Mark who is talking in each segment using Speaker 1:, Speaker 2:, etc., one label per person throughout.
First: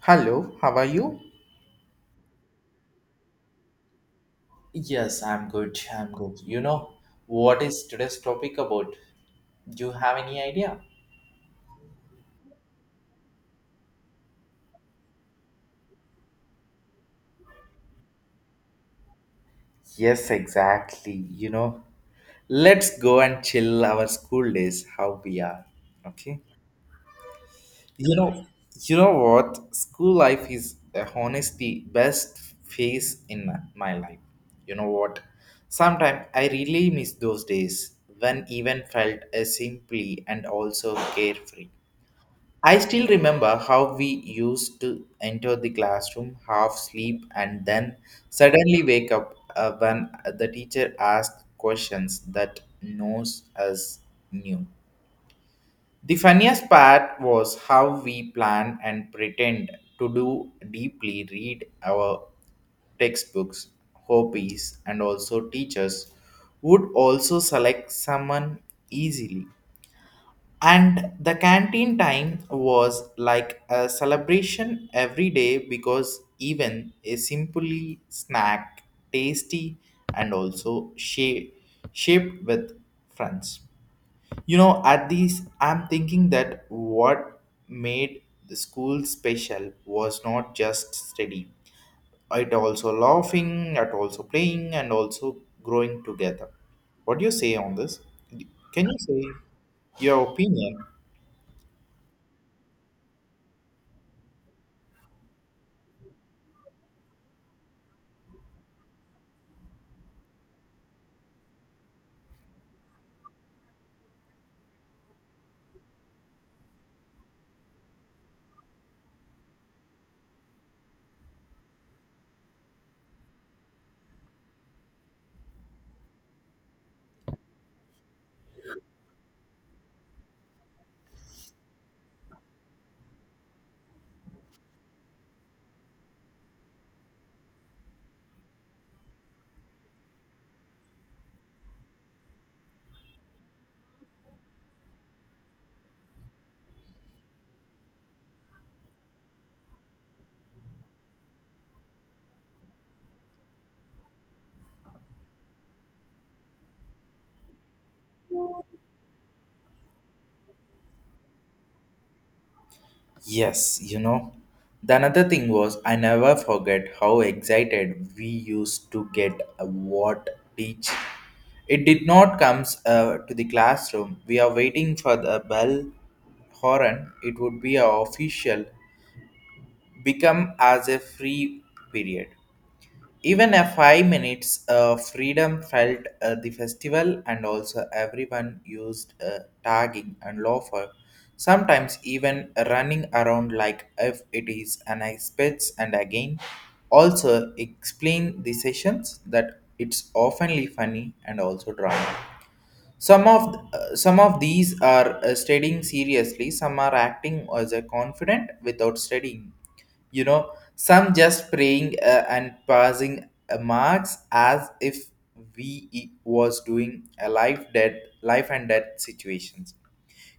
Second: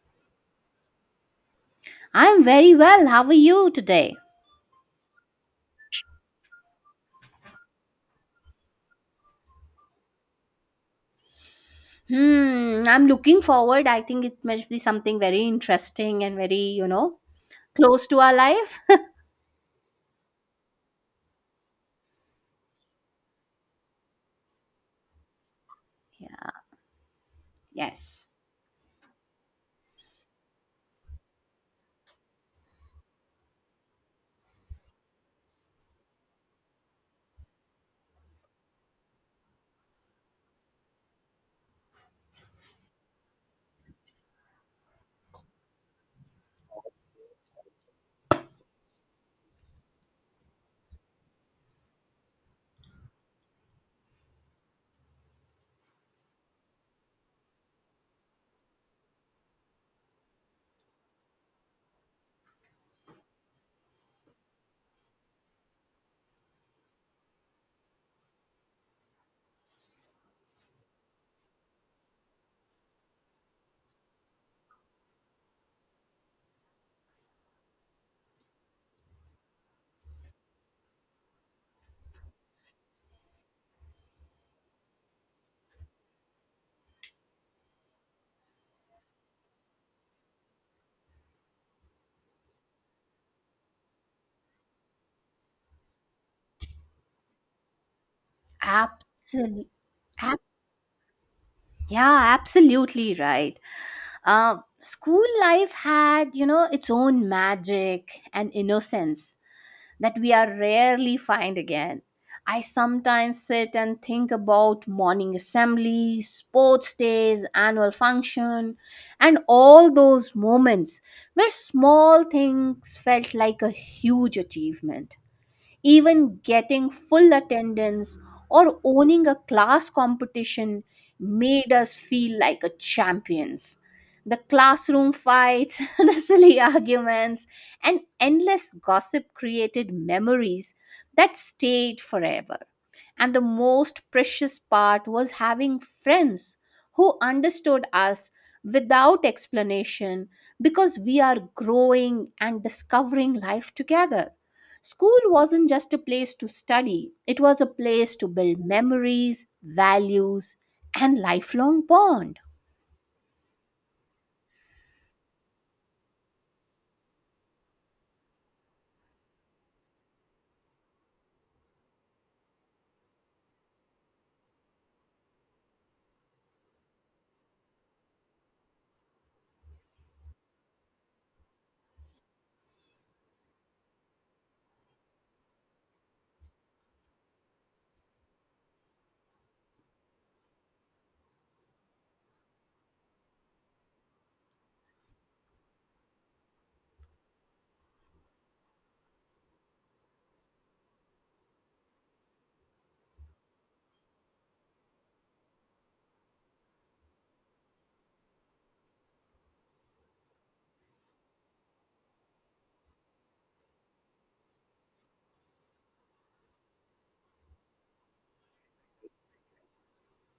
Speaker 1: Hello, how are you?
Speaker 2: I'm very well. How are you today?
Speaker 1: Yes, I'm good. I'm good. You know, what is today's topic about? Do you have any idea?
Speaker 2: Hmm, I'm looking forward. I think it must be something very interesting and very, close to our life.
Speaker 1: Yes, exactly. You know, let's go and chill our school days, how we are. Okay.
Speaker 2: Yeah.
Speaker 1: You
Speaker 2: Yes.
Speaker 1: know, you know what? School life is honestly best phase in my life. You know what? Sometimes I really miss those days when even felt as simply and also carefree. I still remember how we used to enter the classroom, half sleep, and then suddenly wake up when the teacher asked questions that knows us knew. The funniest part was how we plan and pretend to do deeply read our textbooks, hobbies, and also teachers would also select someone easily and the canteen time was like a celebration every day because even a simply snack, tasty and also shaped with friends. You know, at these, I'm thinking that what made the school special was not just study, it also laughing, at also playing, and also growing together. What do you say on this? Can you say
Speaker 2: Absolutely.
Speaker 1: your opinion?
Speaker 2: Yeah, absolutely right. School life had, you know, its own magic and innocence. That we are rarely find again. I sometimes sit and think about morning assemblies, sports days, annual function, and all those moments where small things felt like a huge achievement. Even getting full attendance or owning a class competition made us feel like a champions. The classroom fights, the silly arguments, and endless gossip created memories that stayed forever. And the most precious part was having friends who understood us without explanation because we are growing and discovering life together. School wasn't just a place to study, it was a place to build memories, values, and lifelong bond.
Speaker 1: Yes, you know. The another thing was I never forget how excited we used to get a what teach. It did not comes to the classroom. We are waiting for the bell horn. It would be a official become as a free period. Even a 5 minutes freedom felt the festival and also everyone used tagging and loafer, sometimes even running around like if it is an expense and again also explain the sessions that it's oftenly funny and also drama. Some of these are studying seriously. Some are acting as a confident without studying. You know, some just praying and passing marks as if we was doing a life and death situations.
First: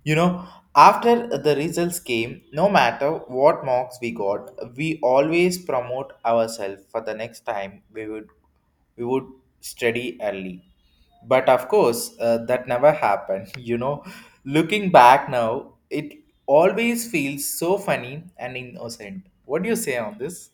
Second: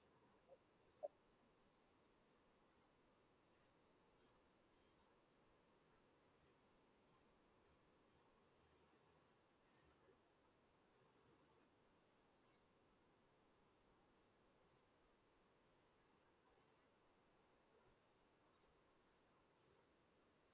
Speaker 1: You know, after the results came, no matter what marks we got, we always promote ourselves for the next time we would study early. But of course, that never happened. You know, looking back now, it always feels so funny and innocent. What do you say on this?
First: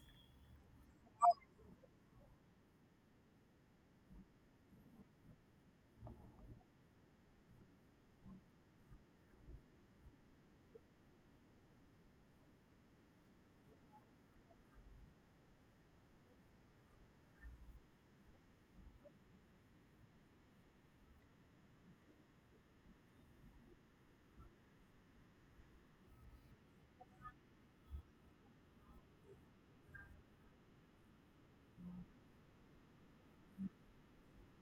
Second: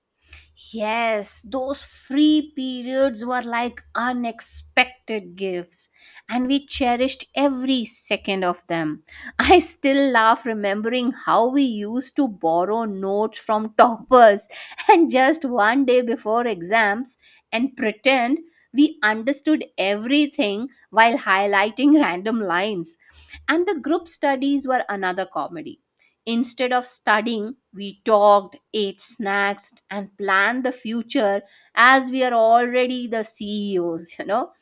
Speaker 2: Yes, those free periods were like unexpected gifts, and we cherished every second of them. I still laugh remembering how we used to borrow notes from toppers and just one day before exams and pretend we understood everything while highlighting random lines. And the group studies were another comedy. Instead of studying, we talked, ate snacks, and planned the future as we are already the CEOs, you know,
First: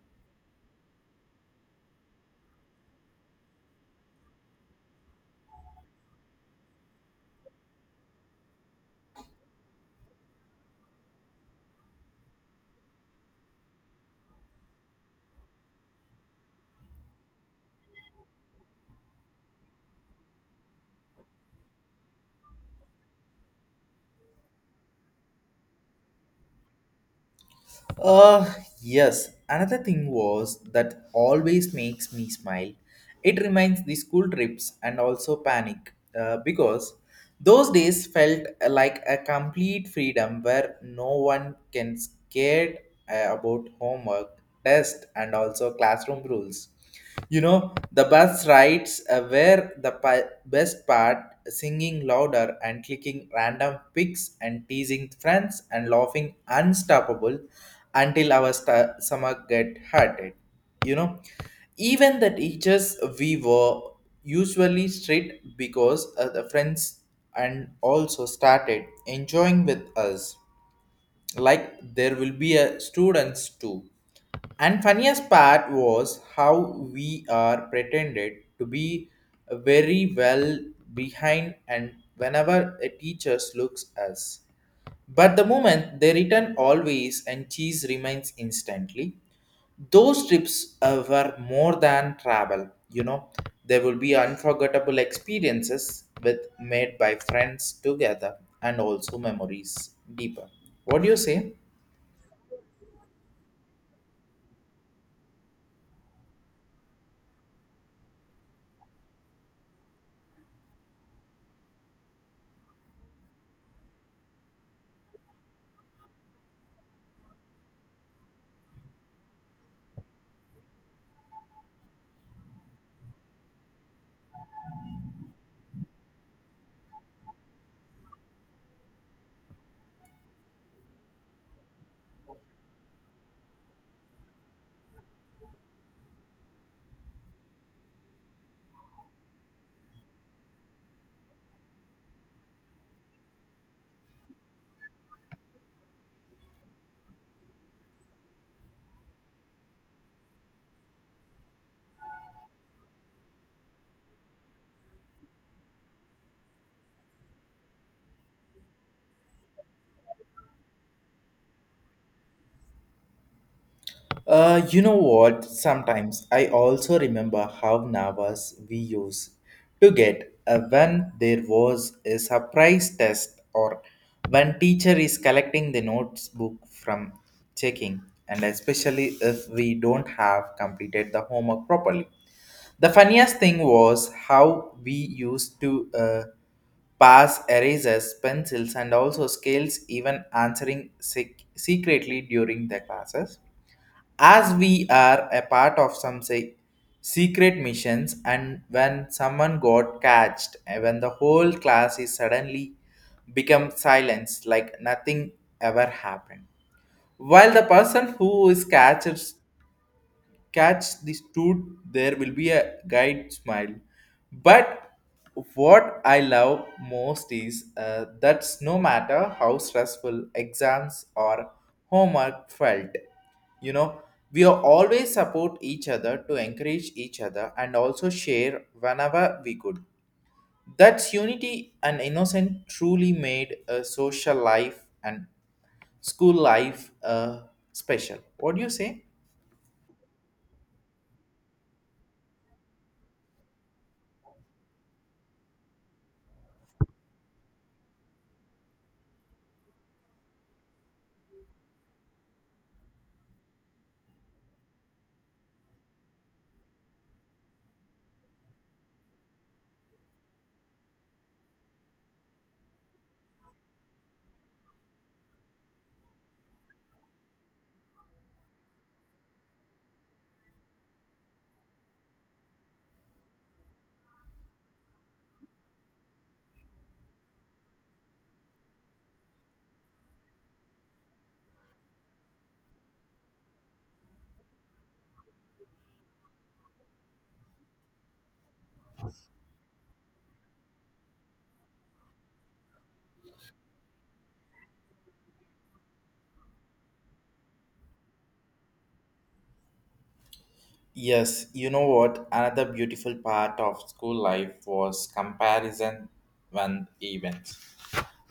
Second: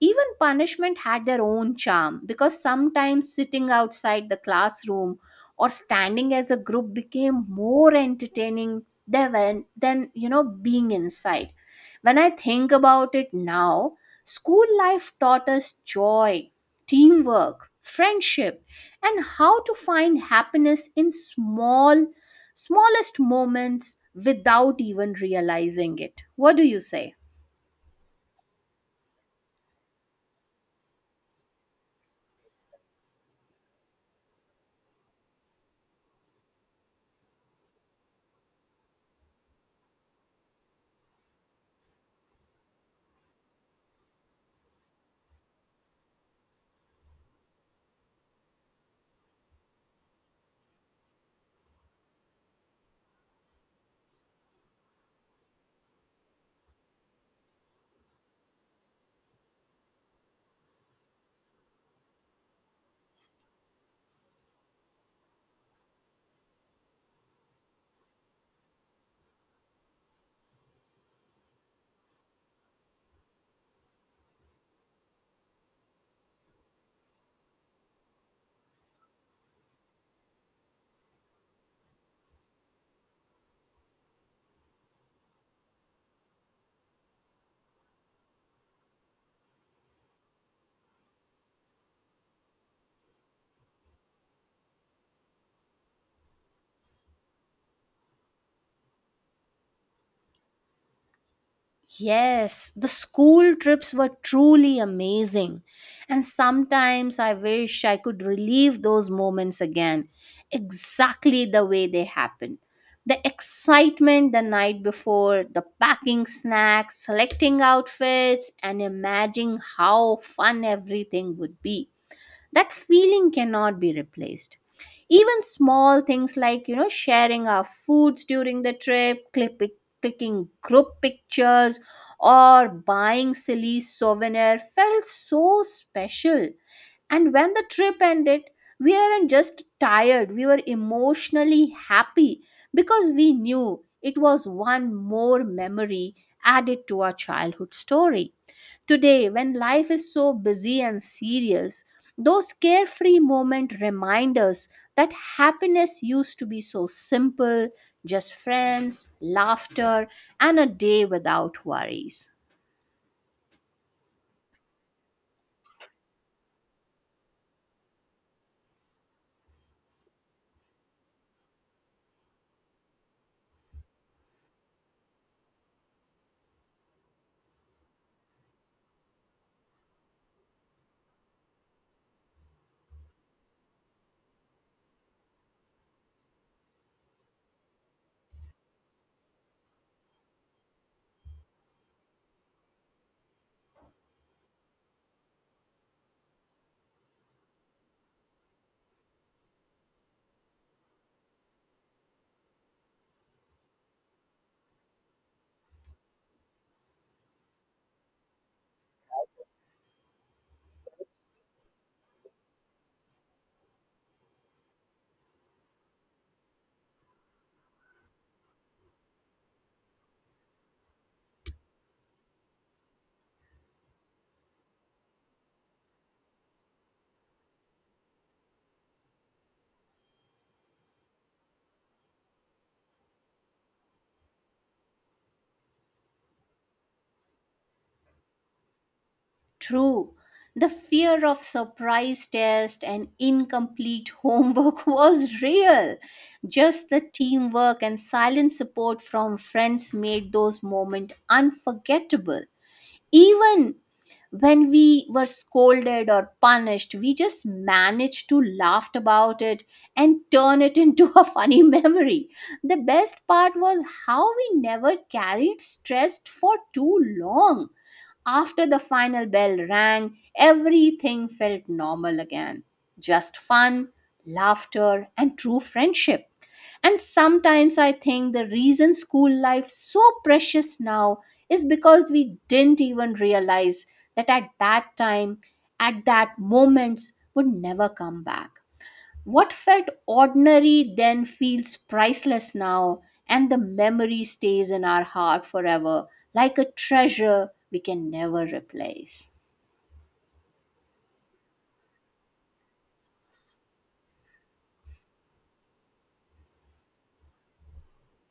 Speaker 2: even punishment had their own charm because sometimes sitting outside the classroom or standing as a group became more entertaining than being inside. When I think about it now, school life taught us joy, teamwork, friendship, and how to find happiness in smallest moments without even realizing it. What do you say?
Speaker 1: Uh, yes. Another thing was that always makes me smile. It reminds the school trips and also panic because those days felt like a complete freedom where no one can scared about homework, test, and also classroom rules. You know, the bus rides were the best part, singing louder and clicking random pics and teasing friends and laughing unstoppable until our sta stomach get hurted. You know, even the teachers we were usually strict because the friends and also started enjoying with us like there will be a students too and funniest part was how we are pretended to be very well behind and whenever a teacher looks us. But the moment they return always and cheese remains instantly. Those trips were more than travel, you know. There will be unforgettable experiences with made by friends together and also memories deeper. What do you say?
Speaker 2: Yes, the school trips were truly amazing. And sometimes I wish I could relive those moments again, exactly the way they happened. The excitement the night before, the packing snacks, selecting outfits, and imagining how fun everything would be, that feeling cannot be replaced. Even small things like, you know, sharing our foods during the trip clicking group pictures or buying silly souvenir felt so special. And when the trip ended, we weren't just tired, we were emotionally happy because we knew it was one more memory added to our childhood story. Today, when life is so busy and serious, those carefree moments remind us that happiness used to be so simple, just friends, laughter, and a day without worries.
Speaker 1: You know what? Sometimes I also remember how nervous we used to get when there was a surprise test or when teacher is collecting the notes book from checking and especially if we don't have completed the homework properly. The funniest thing was how we used to pass erasers, pencils, and also scales, even answering secretly during the classes as we are a part of some secret missions and when someone got catched and when the whole class is suddenly become silence like nothing ever happened while the person who is catch this truth, there will be a guide smile. But what I love most is that's no matter how stressful exams or homework felt, you know, we are always support each other to encourage each other and also share whenever we could. That's unity and innocent truly made a social life and school life special. What do you say?
Speaker 2: True, the fear of surprise test and incomplete homework was real. Just the teamwork and silent support from friends made those moments unforgettable. Even when we were scolded or punished, we just managed to laugh about it and turn it into a funny memory. The best part was how we never carried stress for too long. After the final bell rang, everything felt normal again. Just fun, laughter, and true friendship. And sometimes I think the reason school life so precious now is because we didn't even realize that at that time, at that moments would never come back. What felt ordinary then feels priceless now, and the memory stays in our heart forever like a treasure we can never replace.
Speaker 1: Yes, you know what? Another beautiful part of school life was comparison when events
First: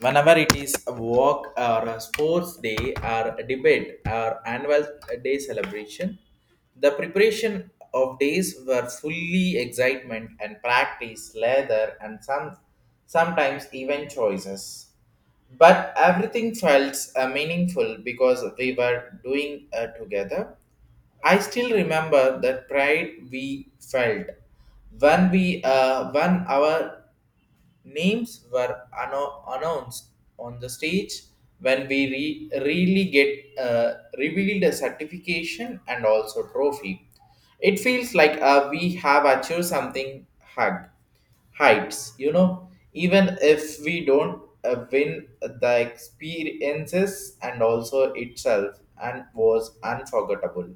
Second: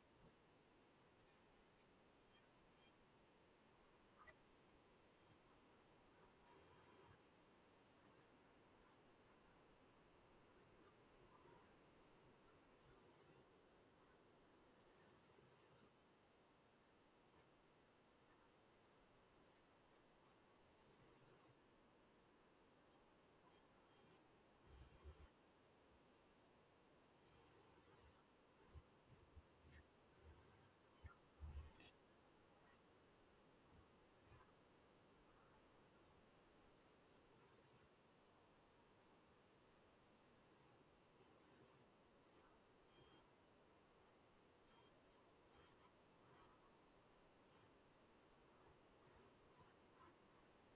Speaker 1: whenever it is a walk or a sports day or a debate or annual day celebration the preparation of days were fully excitement and practice leather and sometimes even choices but everything felt meaningful because we were doing together. I still remember the pride we felt when we won our. Names were announced on the stage when we really get revealed a certification and also trophy. It feels like we have achieved something hug heights, you know, even if we don't win the experiences and also itself and was unforgettable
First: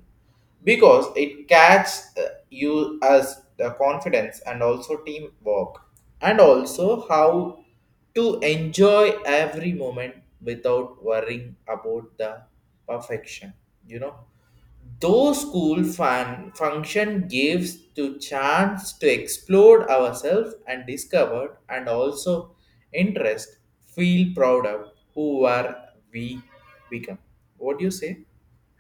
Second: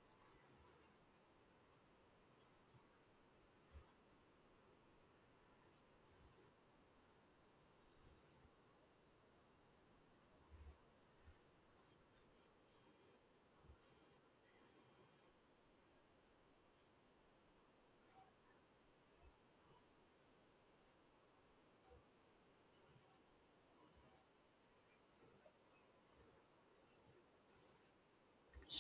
Speaker 1: because it catches you as the confidence and also teamwork and also how to enjoy every moment without worrying about the perfection, you know, those school fun function gives to chance to explore ourselves and discover and also interest feel proud of who are we become. What do you say?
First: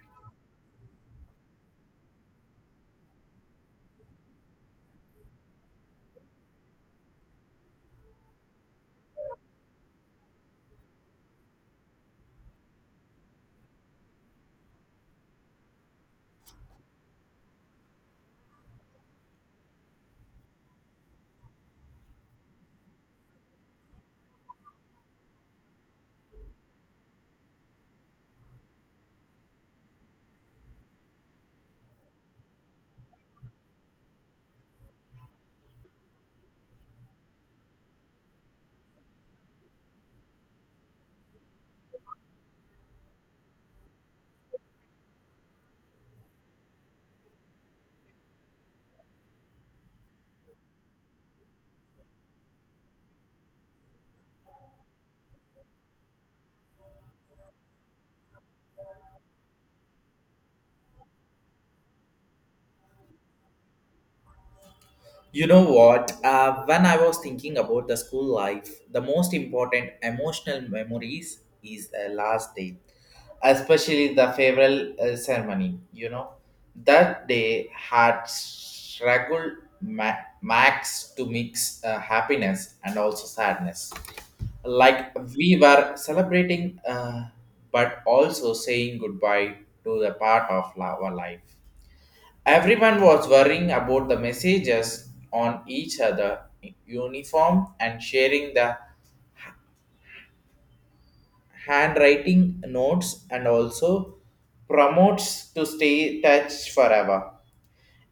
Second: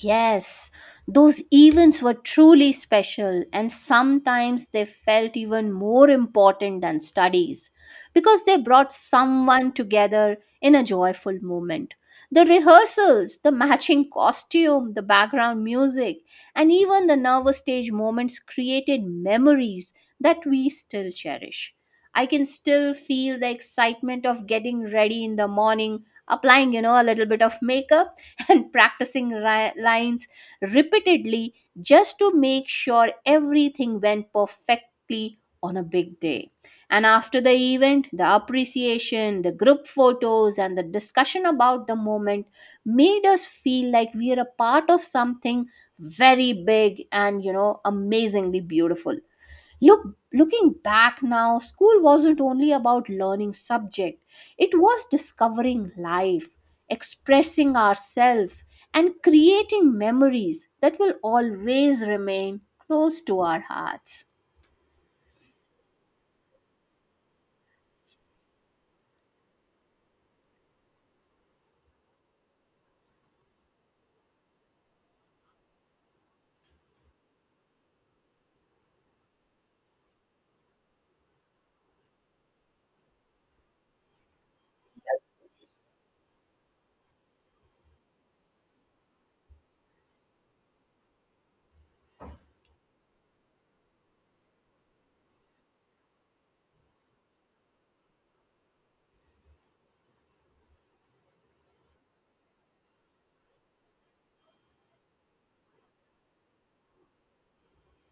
Speaker 2: Yes, those events were truly special, and sometimes they felt even more important than studies because they brought someone together in a joyful moment. The rehearsals, the matching costume, the background music, and even the nervous stage moments created memories that we still cherish. I can still feel the excitement of getting ready in the morning, applying, you know, a little bit of makeup and practicing lines repeatedly just to make sure everything went perfectly on a big day. And after the event, the appreciation, the group photos, and the discussion about the moment made us feel like we are a part of something very big and, you know, amazingly beautiful. Look, Looking back now, school wasn't only about learning subject. It was discovering life, expressing ourselves, and creating memories that will always remain close to our hearts.
Speaker 1: You know what? When I was thinking about the school life, the most important emotional memories is the last day, especially the farewell ceremony. You know, that day had struggled Max to mix happiness and also sadness. Like we were celebrating, but also saying goodbye to the part of our life. Everyone was worrying about the messages on each other uniform and sharing the handwriting notes and also promotes to stay touch forever.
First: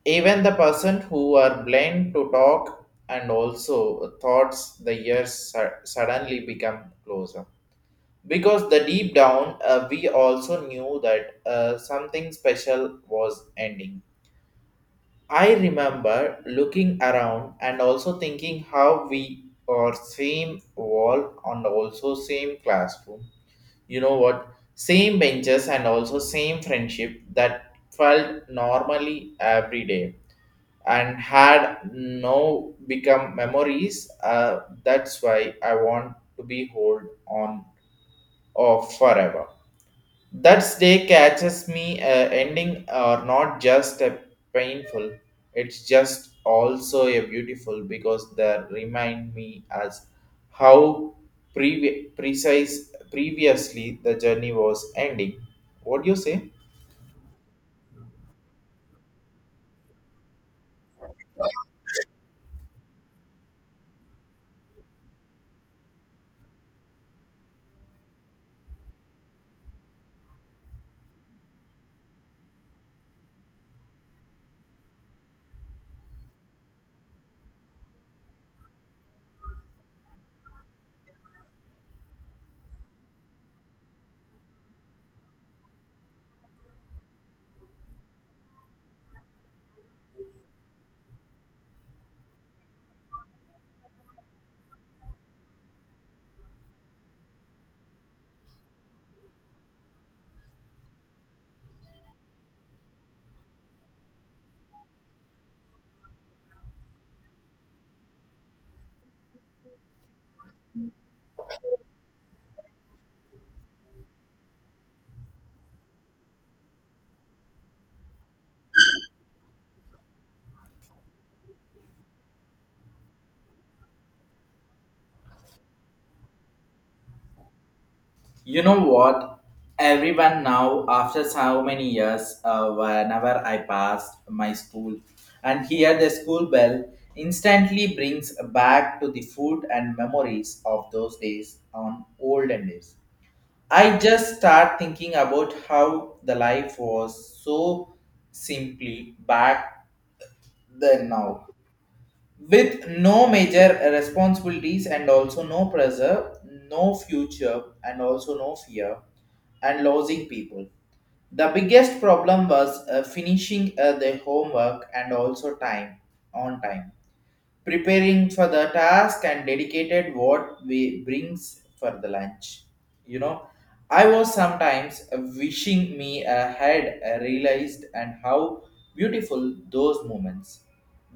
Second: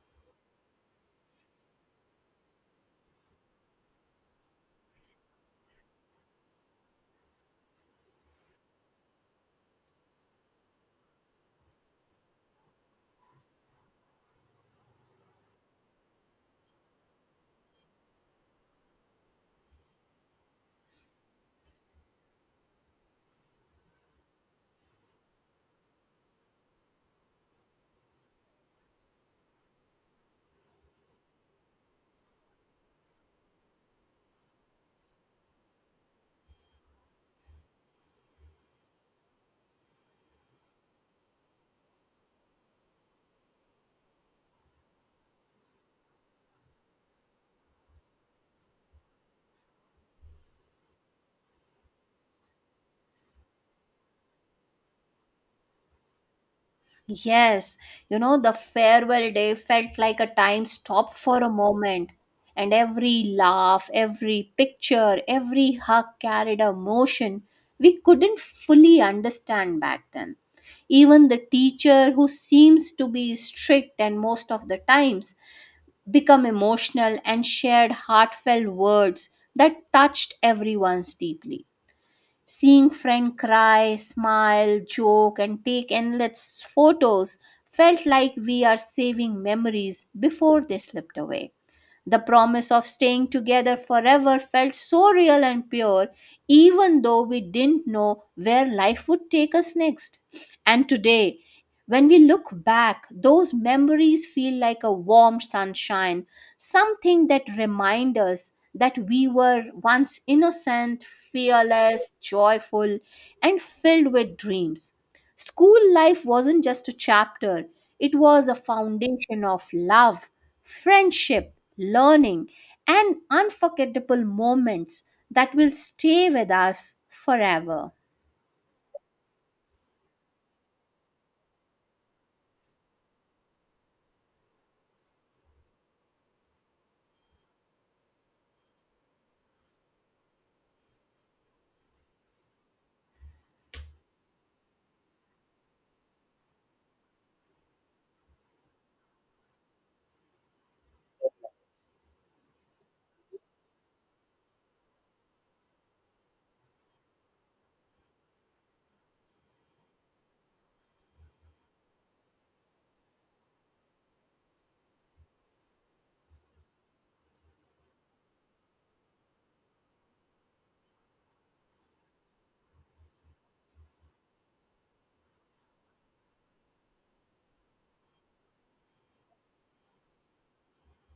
Speaker 1: Even the person who were blind to talk and also thoughts the years suddenly become closer. Because the deep down, we also knew that something special was ending. I remember looking around and also thinking how we are same wall and also same classroom. You know what? Same benches and also same friendship that felt normally every day and had no become memories. That's why I want to be hold on of forever. That day catches me ending are not just a painful, it's just also a beautiful because they remind me as how previ- precise previously the journey was ending. What do you say?
Speaker 2: Yes, you know, the farewell day felt like a time stop for a moment, and every laugh, every picture, every hug carried a motion we couldn't fully understand back then. Even the teacher, who seems to be strict and most of the times, become emotional and shared heartfelt words that touched everyone's deeply. Seeing friend cry, smile, joke and take endless photos felt like we are saving memories before they slipped away. The promise of staying together forever felt so real and pure, even though we didn't know where life would take us next. And today, when we look back, those memories feel like a warm sunshine, something that reminds us that we were once innocent, fearless, joyful, and filled with dreams. School life wasn't just a chapter, it was a foundation of love, friendship, learning, and unforgettable moments that will stay with us forever.
Speaker 1: You know what? Everyone now, after so many years, whenever I passed my school and hear the school bell, instantly brings back to the food and memories of those days on olden days. I just start thinking about how the life was so simply back then now with no major responsibilities and also no pressure, no future, and also no fear, and losing people. The biggest problem was finishing the homework and also time on time preparing for the task and dedicated what we brings for the lunch, you know, I was sometimes wishing me I had realized and how beautiful those moments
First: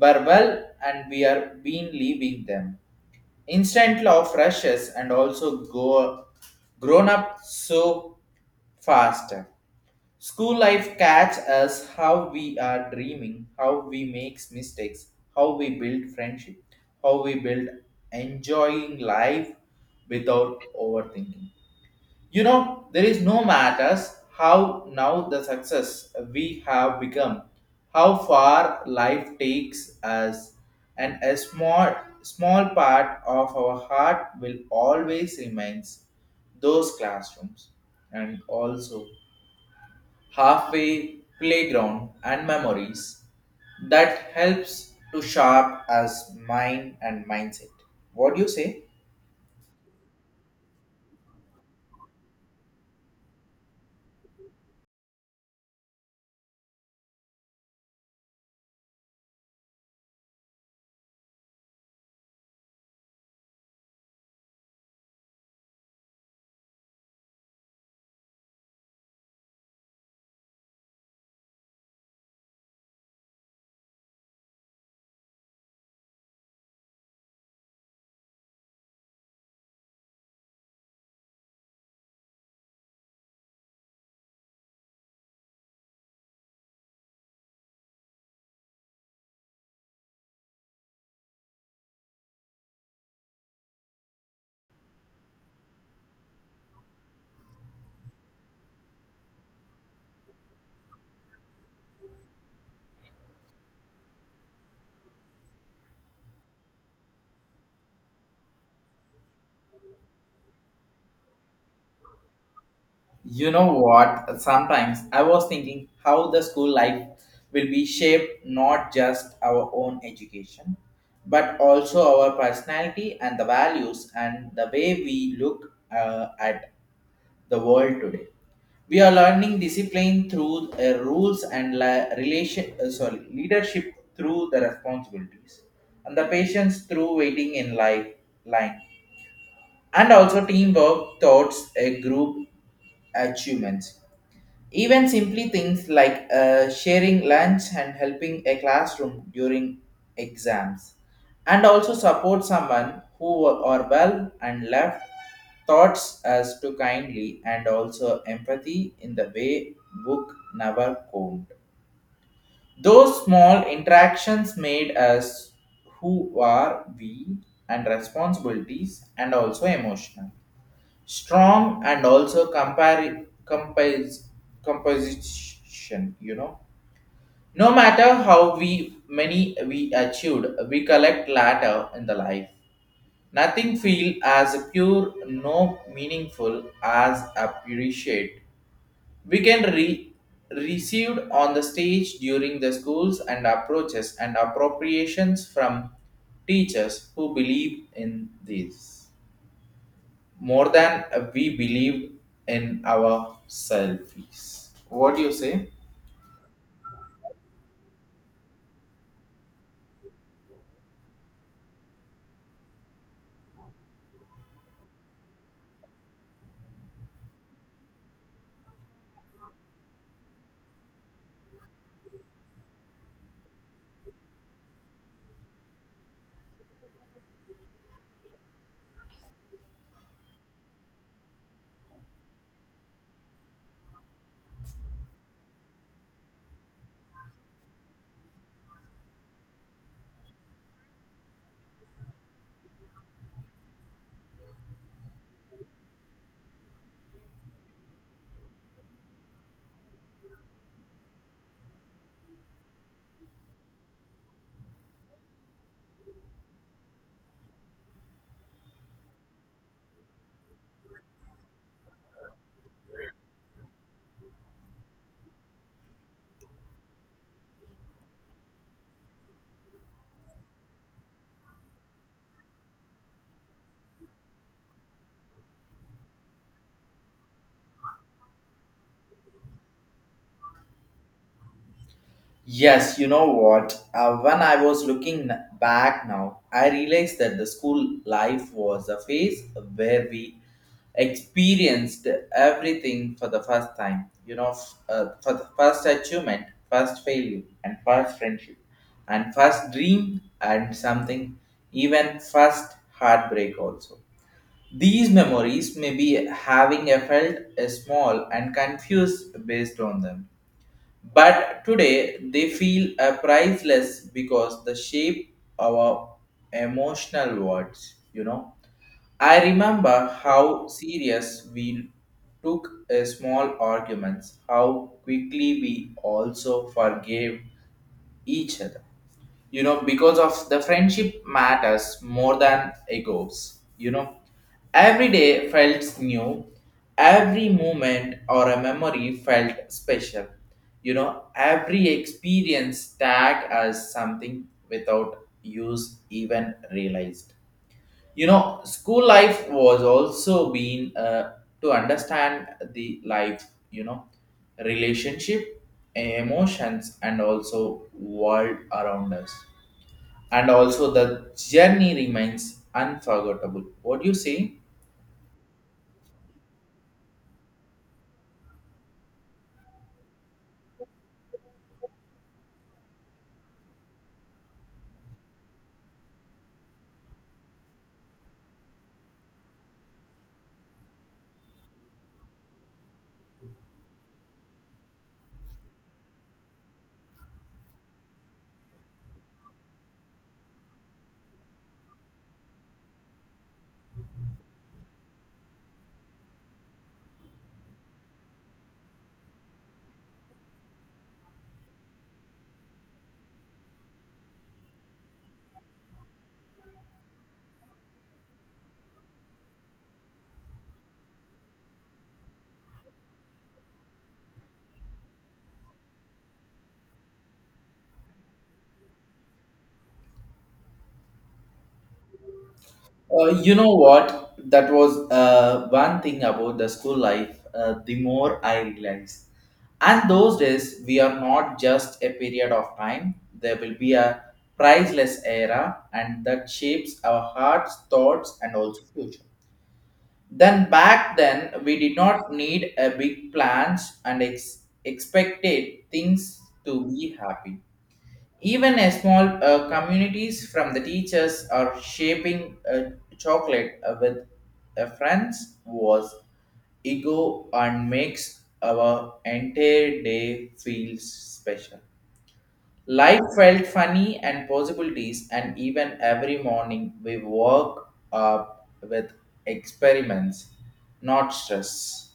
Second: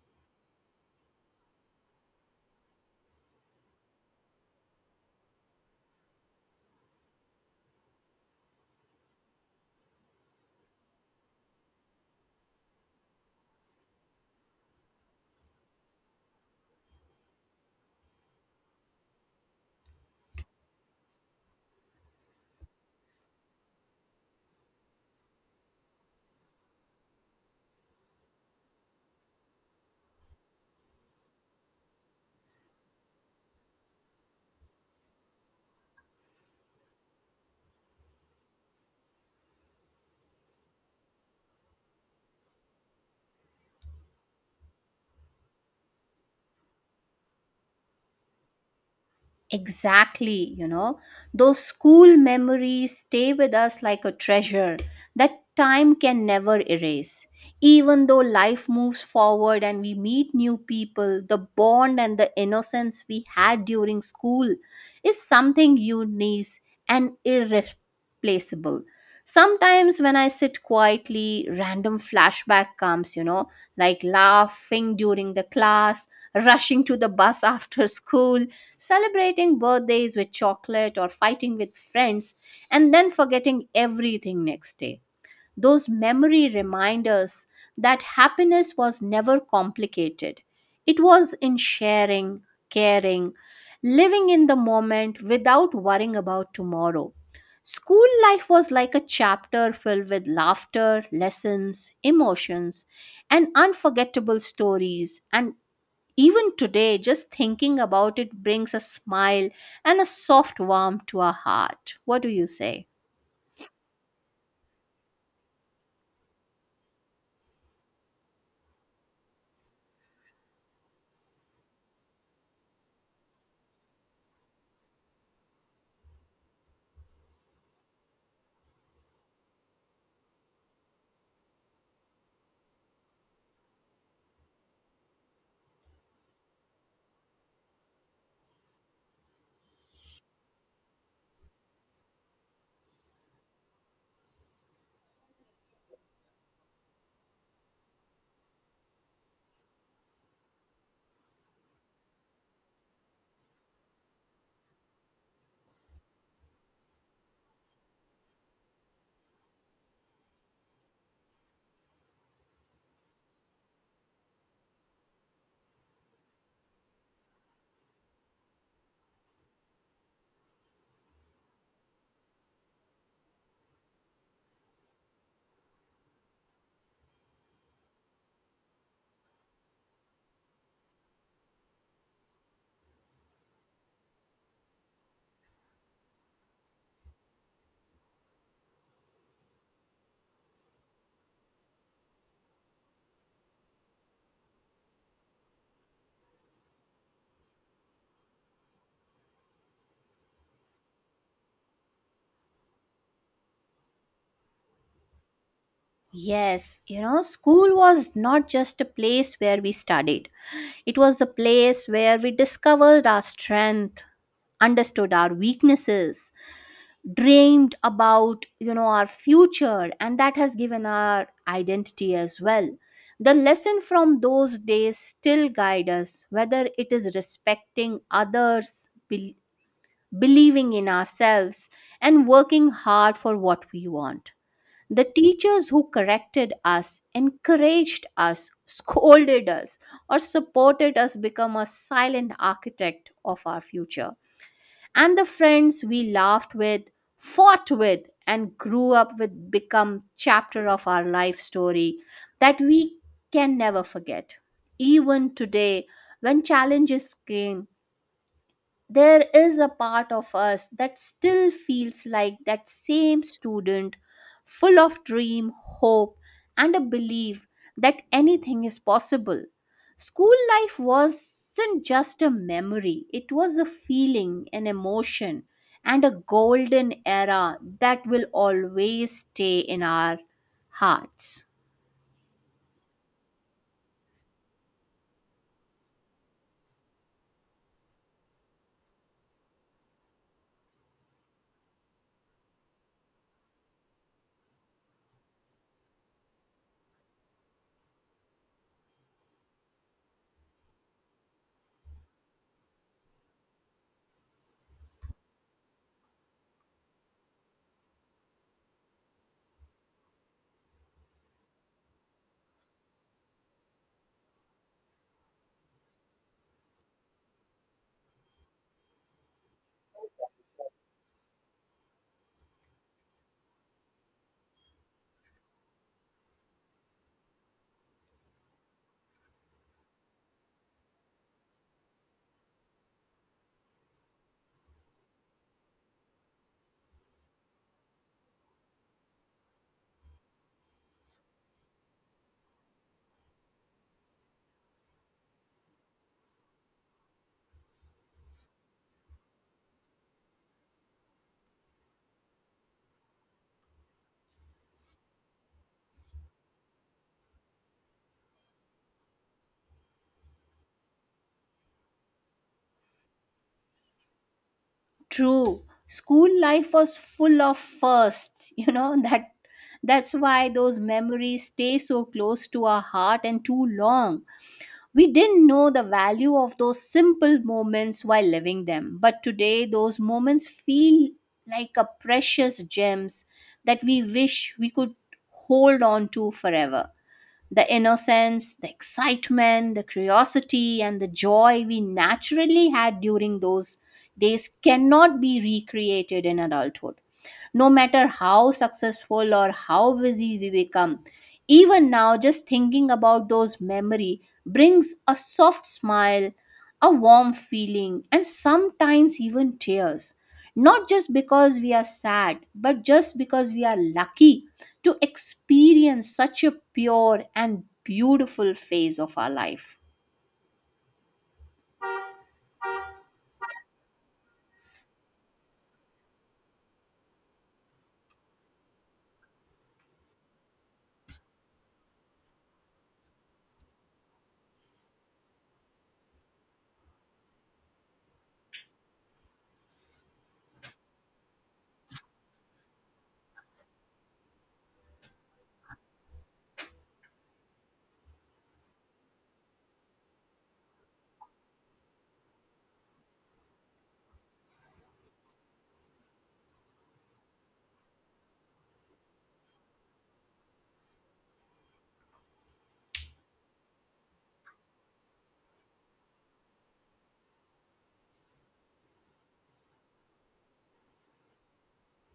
Speaker 1: were well and we are been leaving them instant love rushes and also go grown up so fast. School life catch us how we are dreaming, how we make mistakes, how we build friendship, how we build enjoying life without overthinking. You know, there is no matters how now the success we have become, how far life takes us, and a small part of our heart will always remains those classrooms and also halfway playground and memories that helps to sharp as mind and mindset. What do you say?
Speaker 2: Exactly, you know, those school memories stay with us like a treasure that time can never erase. Even though life moves forward and we meet new people, the bond and the innocence we had during school is something unique and irreplaceable. Sometimes when I sit quietly, random flashback comes, you know, like laughing during the class, rushing to the bus after school, celebrating birthdays with chocolate or fighting with friends, and then forgetting everything next day, those memory reminders that happiness was never complicated. It was in sharing, caring, living in the moment without worrying about tomorrow. School life was like a chapter filled with laughter, lessons, emotions, and unforgettable stories. And even today, just thinking about it brings a smile and a soft warmth to our heart. What do you say?
Speaker 1: You know what? Sometimes I was thinking how the school life will be shaped not just our own education but also our personality and the values and the way we look at the world today. We are learning discipline through rules and leadership through the responsibilities, and the patience through waiting in life line, and also teamwork thoughts a group achievements. Even simply things like sharing lunch and helping a classroom during exams, and also support someone who are well and left thoughts as to kindly and also empathy in the way book never could. Those small interactions made us who are we and responsibilities and also emotional strong and also compare compose composition, you know, no matter how we many we achieved we collect latter in the life nothing feel as pure no meaningful as appreciate we can re received on the stage during the schools and approaches and appropriations from teachers who believe in this more than we believe in ourselves. What do you say?
Speaker 2: Yes, you know, school was not just a place where we studied. It was a place where we discovered our strength, understood our weaknesses, dreamed about, you know, our future, and that has given our identity as well. The lesson from those days still guide us, whether it is respecting others, believing in ourselves, and working hard for what we want. The teachers who corrected us, encouraged us, scolded us, or supported us become a silent architect of our future. And the friends we laughed with, fought with, and grew up with become chapter of our life story that we can never forget. Even today, when challenges came, there is a part of us that still feels like that same student, full of dream, hope, and a belief that anything is possible. School life wasn't just a memory, it was a feeling, an emotion, and a golden era that will always stay in our hearts.
Speaker 1: Yes, you know what? When I was looking back now, I realized that the school life was a phase where we experienced everything for the first time. You know, for the first achievement, first failure, and first friendship, and first dream, and something, even first heartbreak also. These memories may be having a felt a small and confused based on them. But today they feel a priceless because the shape our emotional words, you know. I remember how serious we took a small arguments, how quickly we also forgave each other. You know, because of the friendship matters more than egos. You know, every day felt new, every moment or a memory felt special. You know, every experience tagged as something without use even realized, you know, school life was also been to understand the life, you know, relationship, emotions, and also world around us, and also the journey remains unforgettable. What do you say?
Speaker 2: True. School life was full of firsts, you know, that that's why those memories stay so close to our heart and too long. We didn't know the value of those simple moments while living them, but today those moments feel like a precious gems that we wish we could hold on to forever. The innocence, the excitement, the curiosity, and the joy we naturally had during those days cannot be recreated in adulthood no matter how successful or how busy we become. Even now, just thinking about those memory brings a soft smile, a warm feeling, and sometimes even tears. Not just because we are sad, but just because we are lucky to experience such a pure and beautiful phase of our life.
Speaker 1: You know what? That was one thing about the school life. The more I realized, and those days we are not just a period of time. There will be a priceless era, and that shapes our hearts, thoughts, and also future. Then back then we did not need a big plans and expected things to be happy. Even a small communities from the teachers are shaping chocolate with friends was ego and makes our entire day feel special. Life felt funny and possibilities, and even every morning we woke up with experiments, not stress.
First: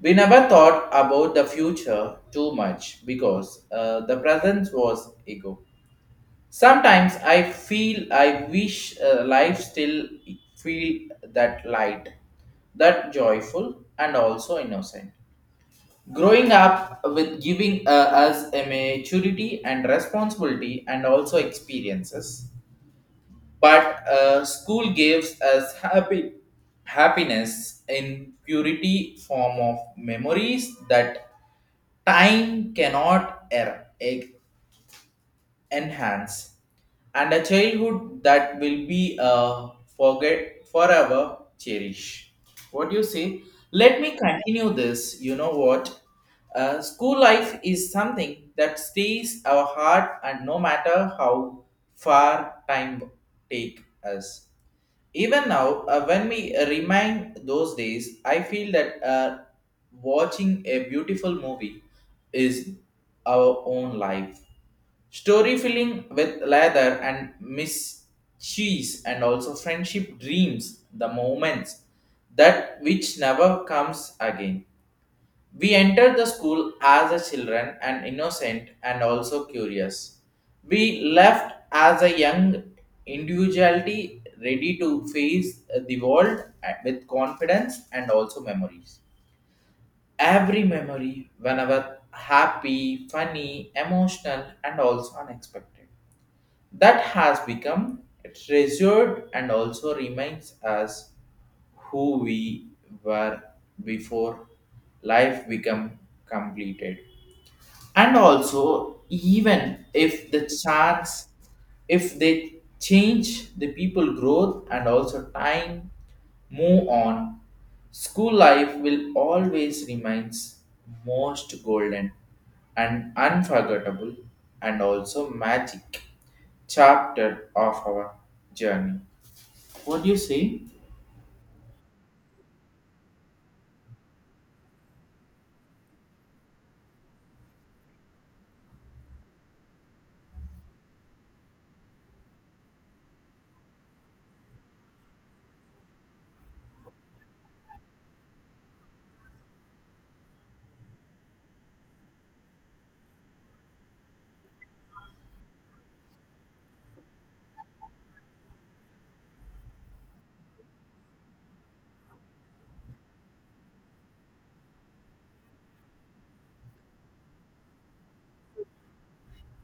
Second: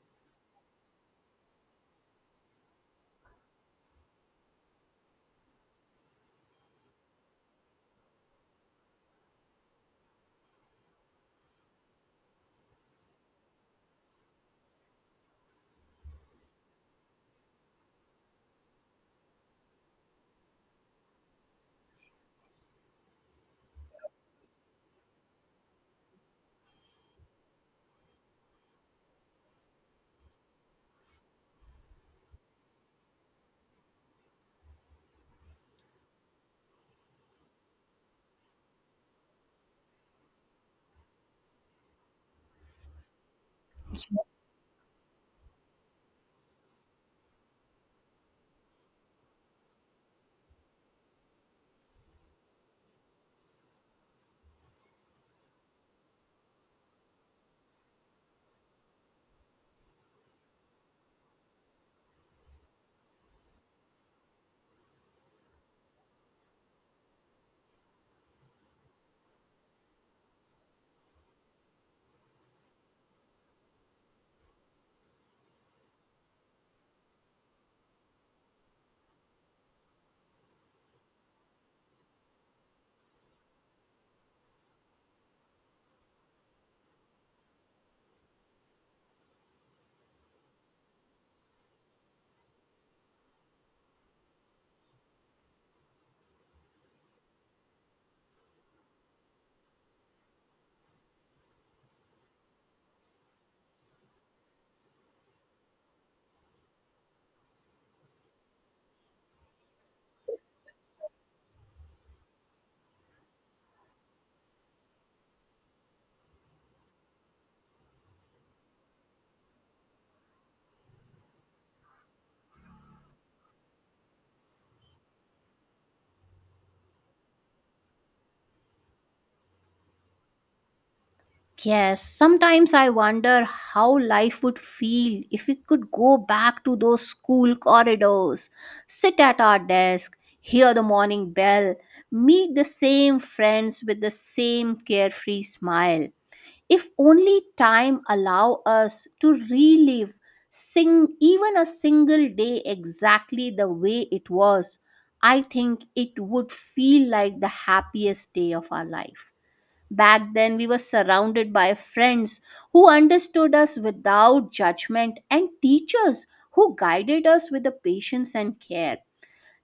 Speaker 1: We never thought about the future too much because the present was ego. Sometimes I feel I wish life still feel that light, that joyful and also innocent. Growing up with giving us a maturity and responsibility and also experiences, but school gives us happy happiness in purity form of memories that time cannot enhance, and a childhood that will be forget forever cherish. What do you say? Let me continue this, you know what, school life is something that stays our heart, and no matter how far time take us, even now when we remind those days, I feel that watching a beautiful movie is our own life story filling with leather and Miss Cheese and also friendship dreams, the moments that which never comes again. We entered the school as a children and innocent and also curious. We left as a young individuality ready to face the world with confidence and also memories. Every memory, whenever happy, funny, emotional, and also unexpected, that has become treasured and also remains as who we were before life become completed, and also even if the chance, if they change the people growth and also time move on, school life will always remains most golden and unforgettable and also magic chapter of our journey. What do you say?
Speaker 2: Yes, sometimes I wonder how life would feel if we could go back to those school corridors, sit at our desk, hear the morning bell, meet the same friends with the same carefree smile. If only time allow us to relive sing even a single day exactly the way it was, I think it would feel like the happiest day of our life. Back then, we were surrounded by friends who understood us without judgment and teachers who guided us with the patience and care.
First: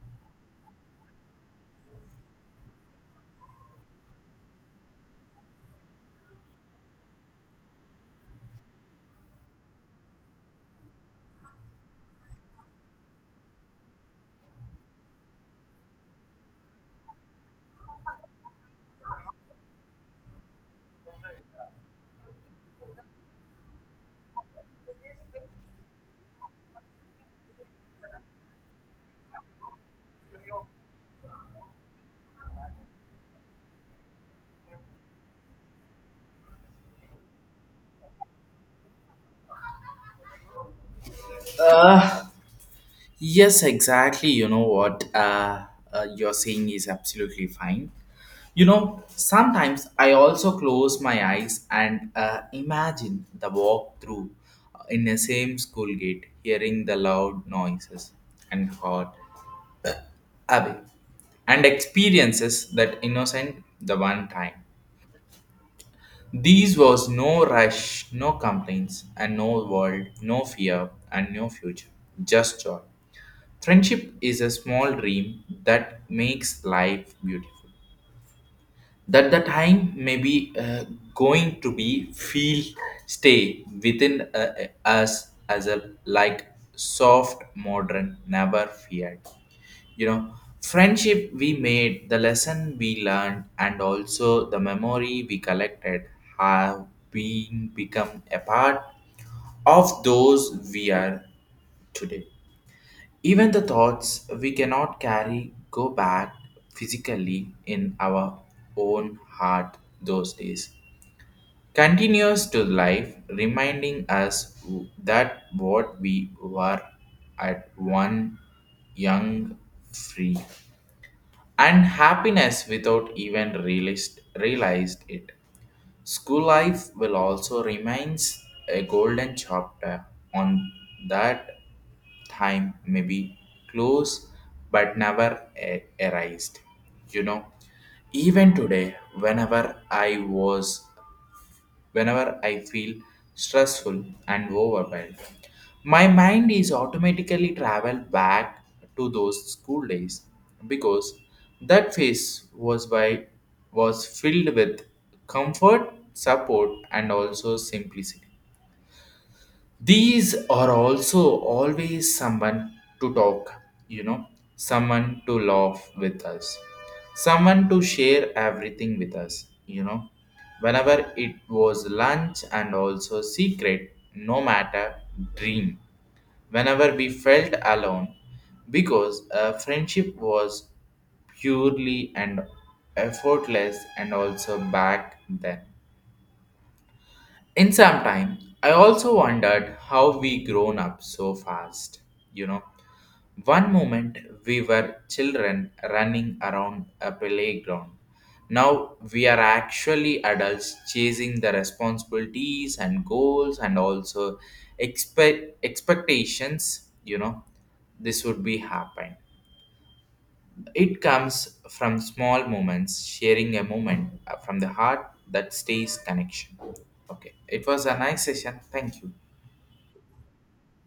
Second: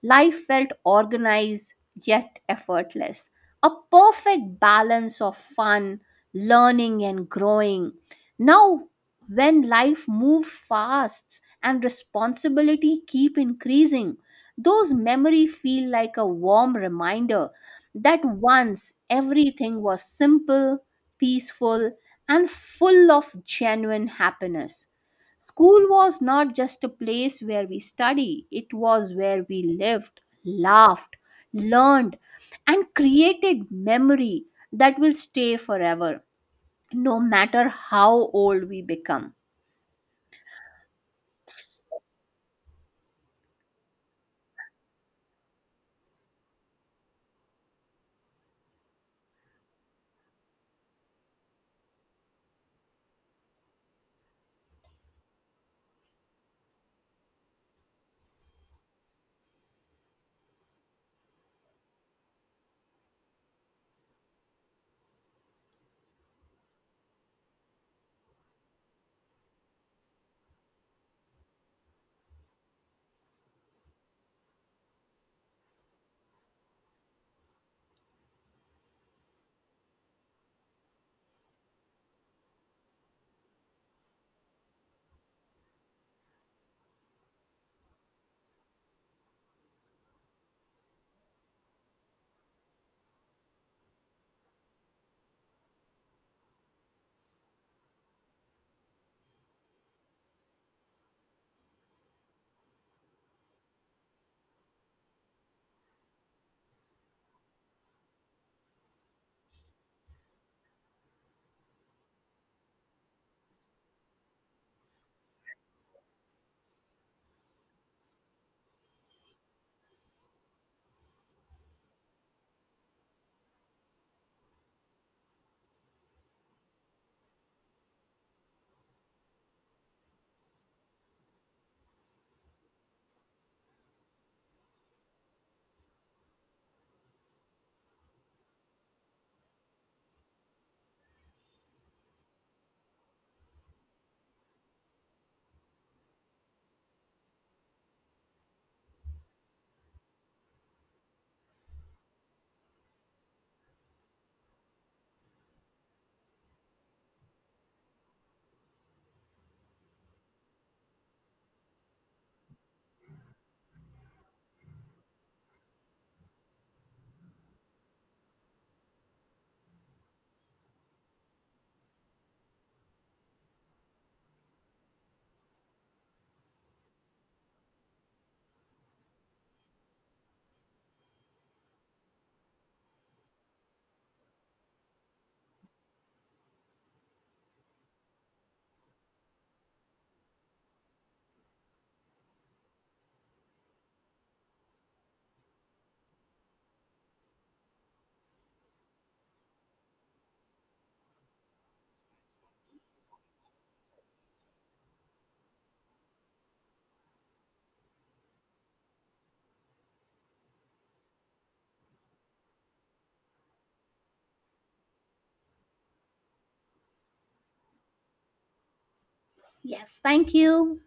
Speaker 2: Life felt organized yet effortless. A perfect balance of fun, learning, and growing. Now, when life moves fast and responsibility keep increasing, those memories feel like a warm reminder that once everything was simple, peaceful, and full of genuine happiness. School was not just a place where we study, it was where we lived, laughed, learned, and created memory that will stay forever, no matter how old we become.
Speaker 1: Yes, exactly, you know what, you're saying is absolutely fine. You know, sometimes I also close my eyes and imagine the walk through in the same school gate, hearing the loud noises and hot away, and experiences that innocent the one time. These was no rush, no complaints, and no world, no fear, and no future, just joy. Friendship is a small dream that makes life beautiful. That the time may be going to be feel stay within us as a like soft modern never feared, you know, friendship we made, the lesson we learned, and also the memory we collected have been become a part of those we are today. Even the thoughts we cannot carry go back physically in our own heart those days. Continues to life, reminding us that what we were at one, young, free, and happiness without even realized, realized it. School life will also remains a golden chapter on that time may be close but never erased. You know, even today, whenever I feel stressful and overwhelmed. My mind is automatically traveled back to those school days because that phase was by was filled with comfort, support, and also simplicity. These are also always someone to talk, you know, someone to laugh with us, someone to share everything with us, you know, whenever it was lunch and also secret no matter dream, whenever we felt alone, because friendship was purely and effortless and also back then in some time I also wondered how we grown up so fast, you know, one moment we were children running around a playground, now we are actually adults chasing the responsibilities and goals and also expectations, you know, this would be happen. It comes from small moments, sharing a moment from the heart that stays connection. Okay, it was a nice session. Thank you.
Speaker 2: Yes, thank you.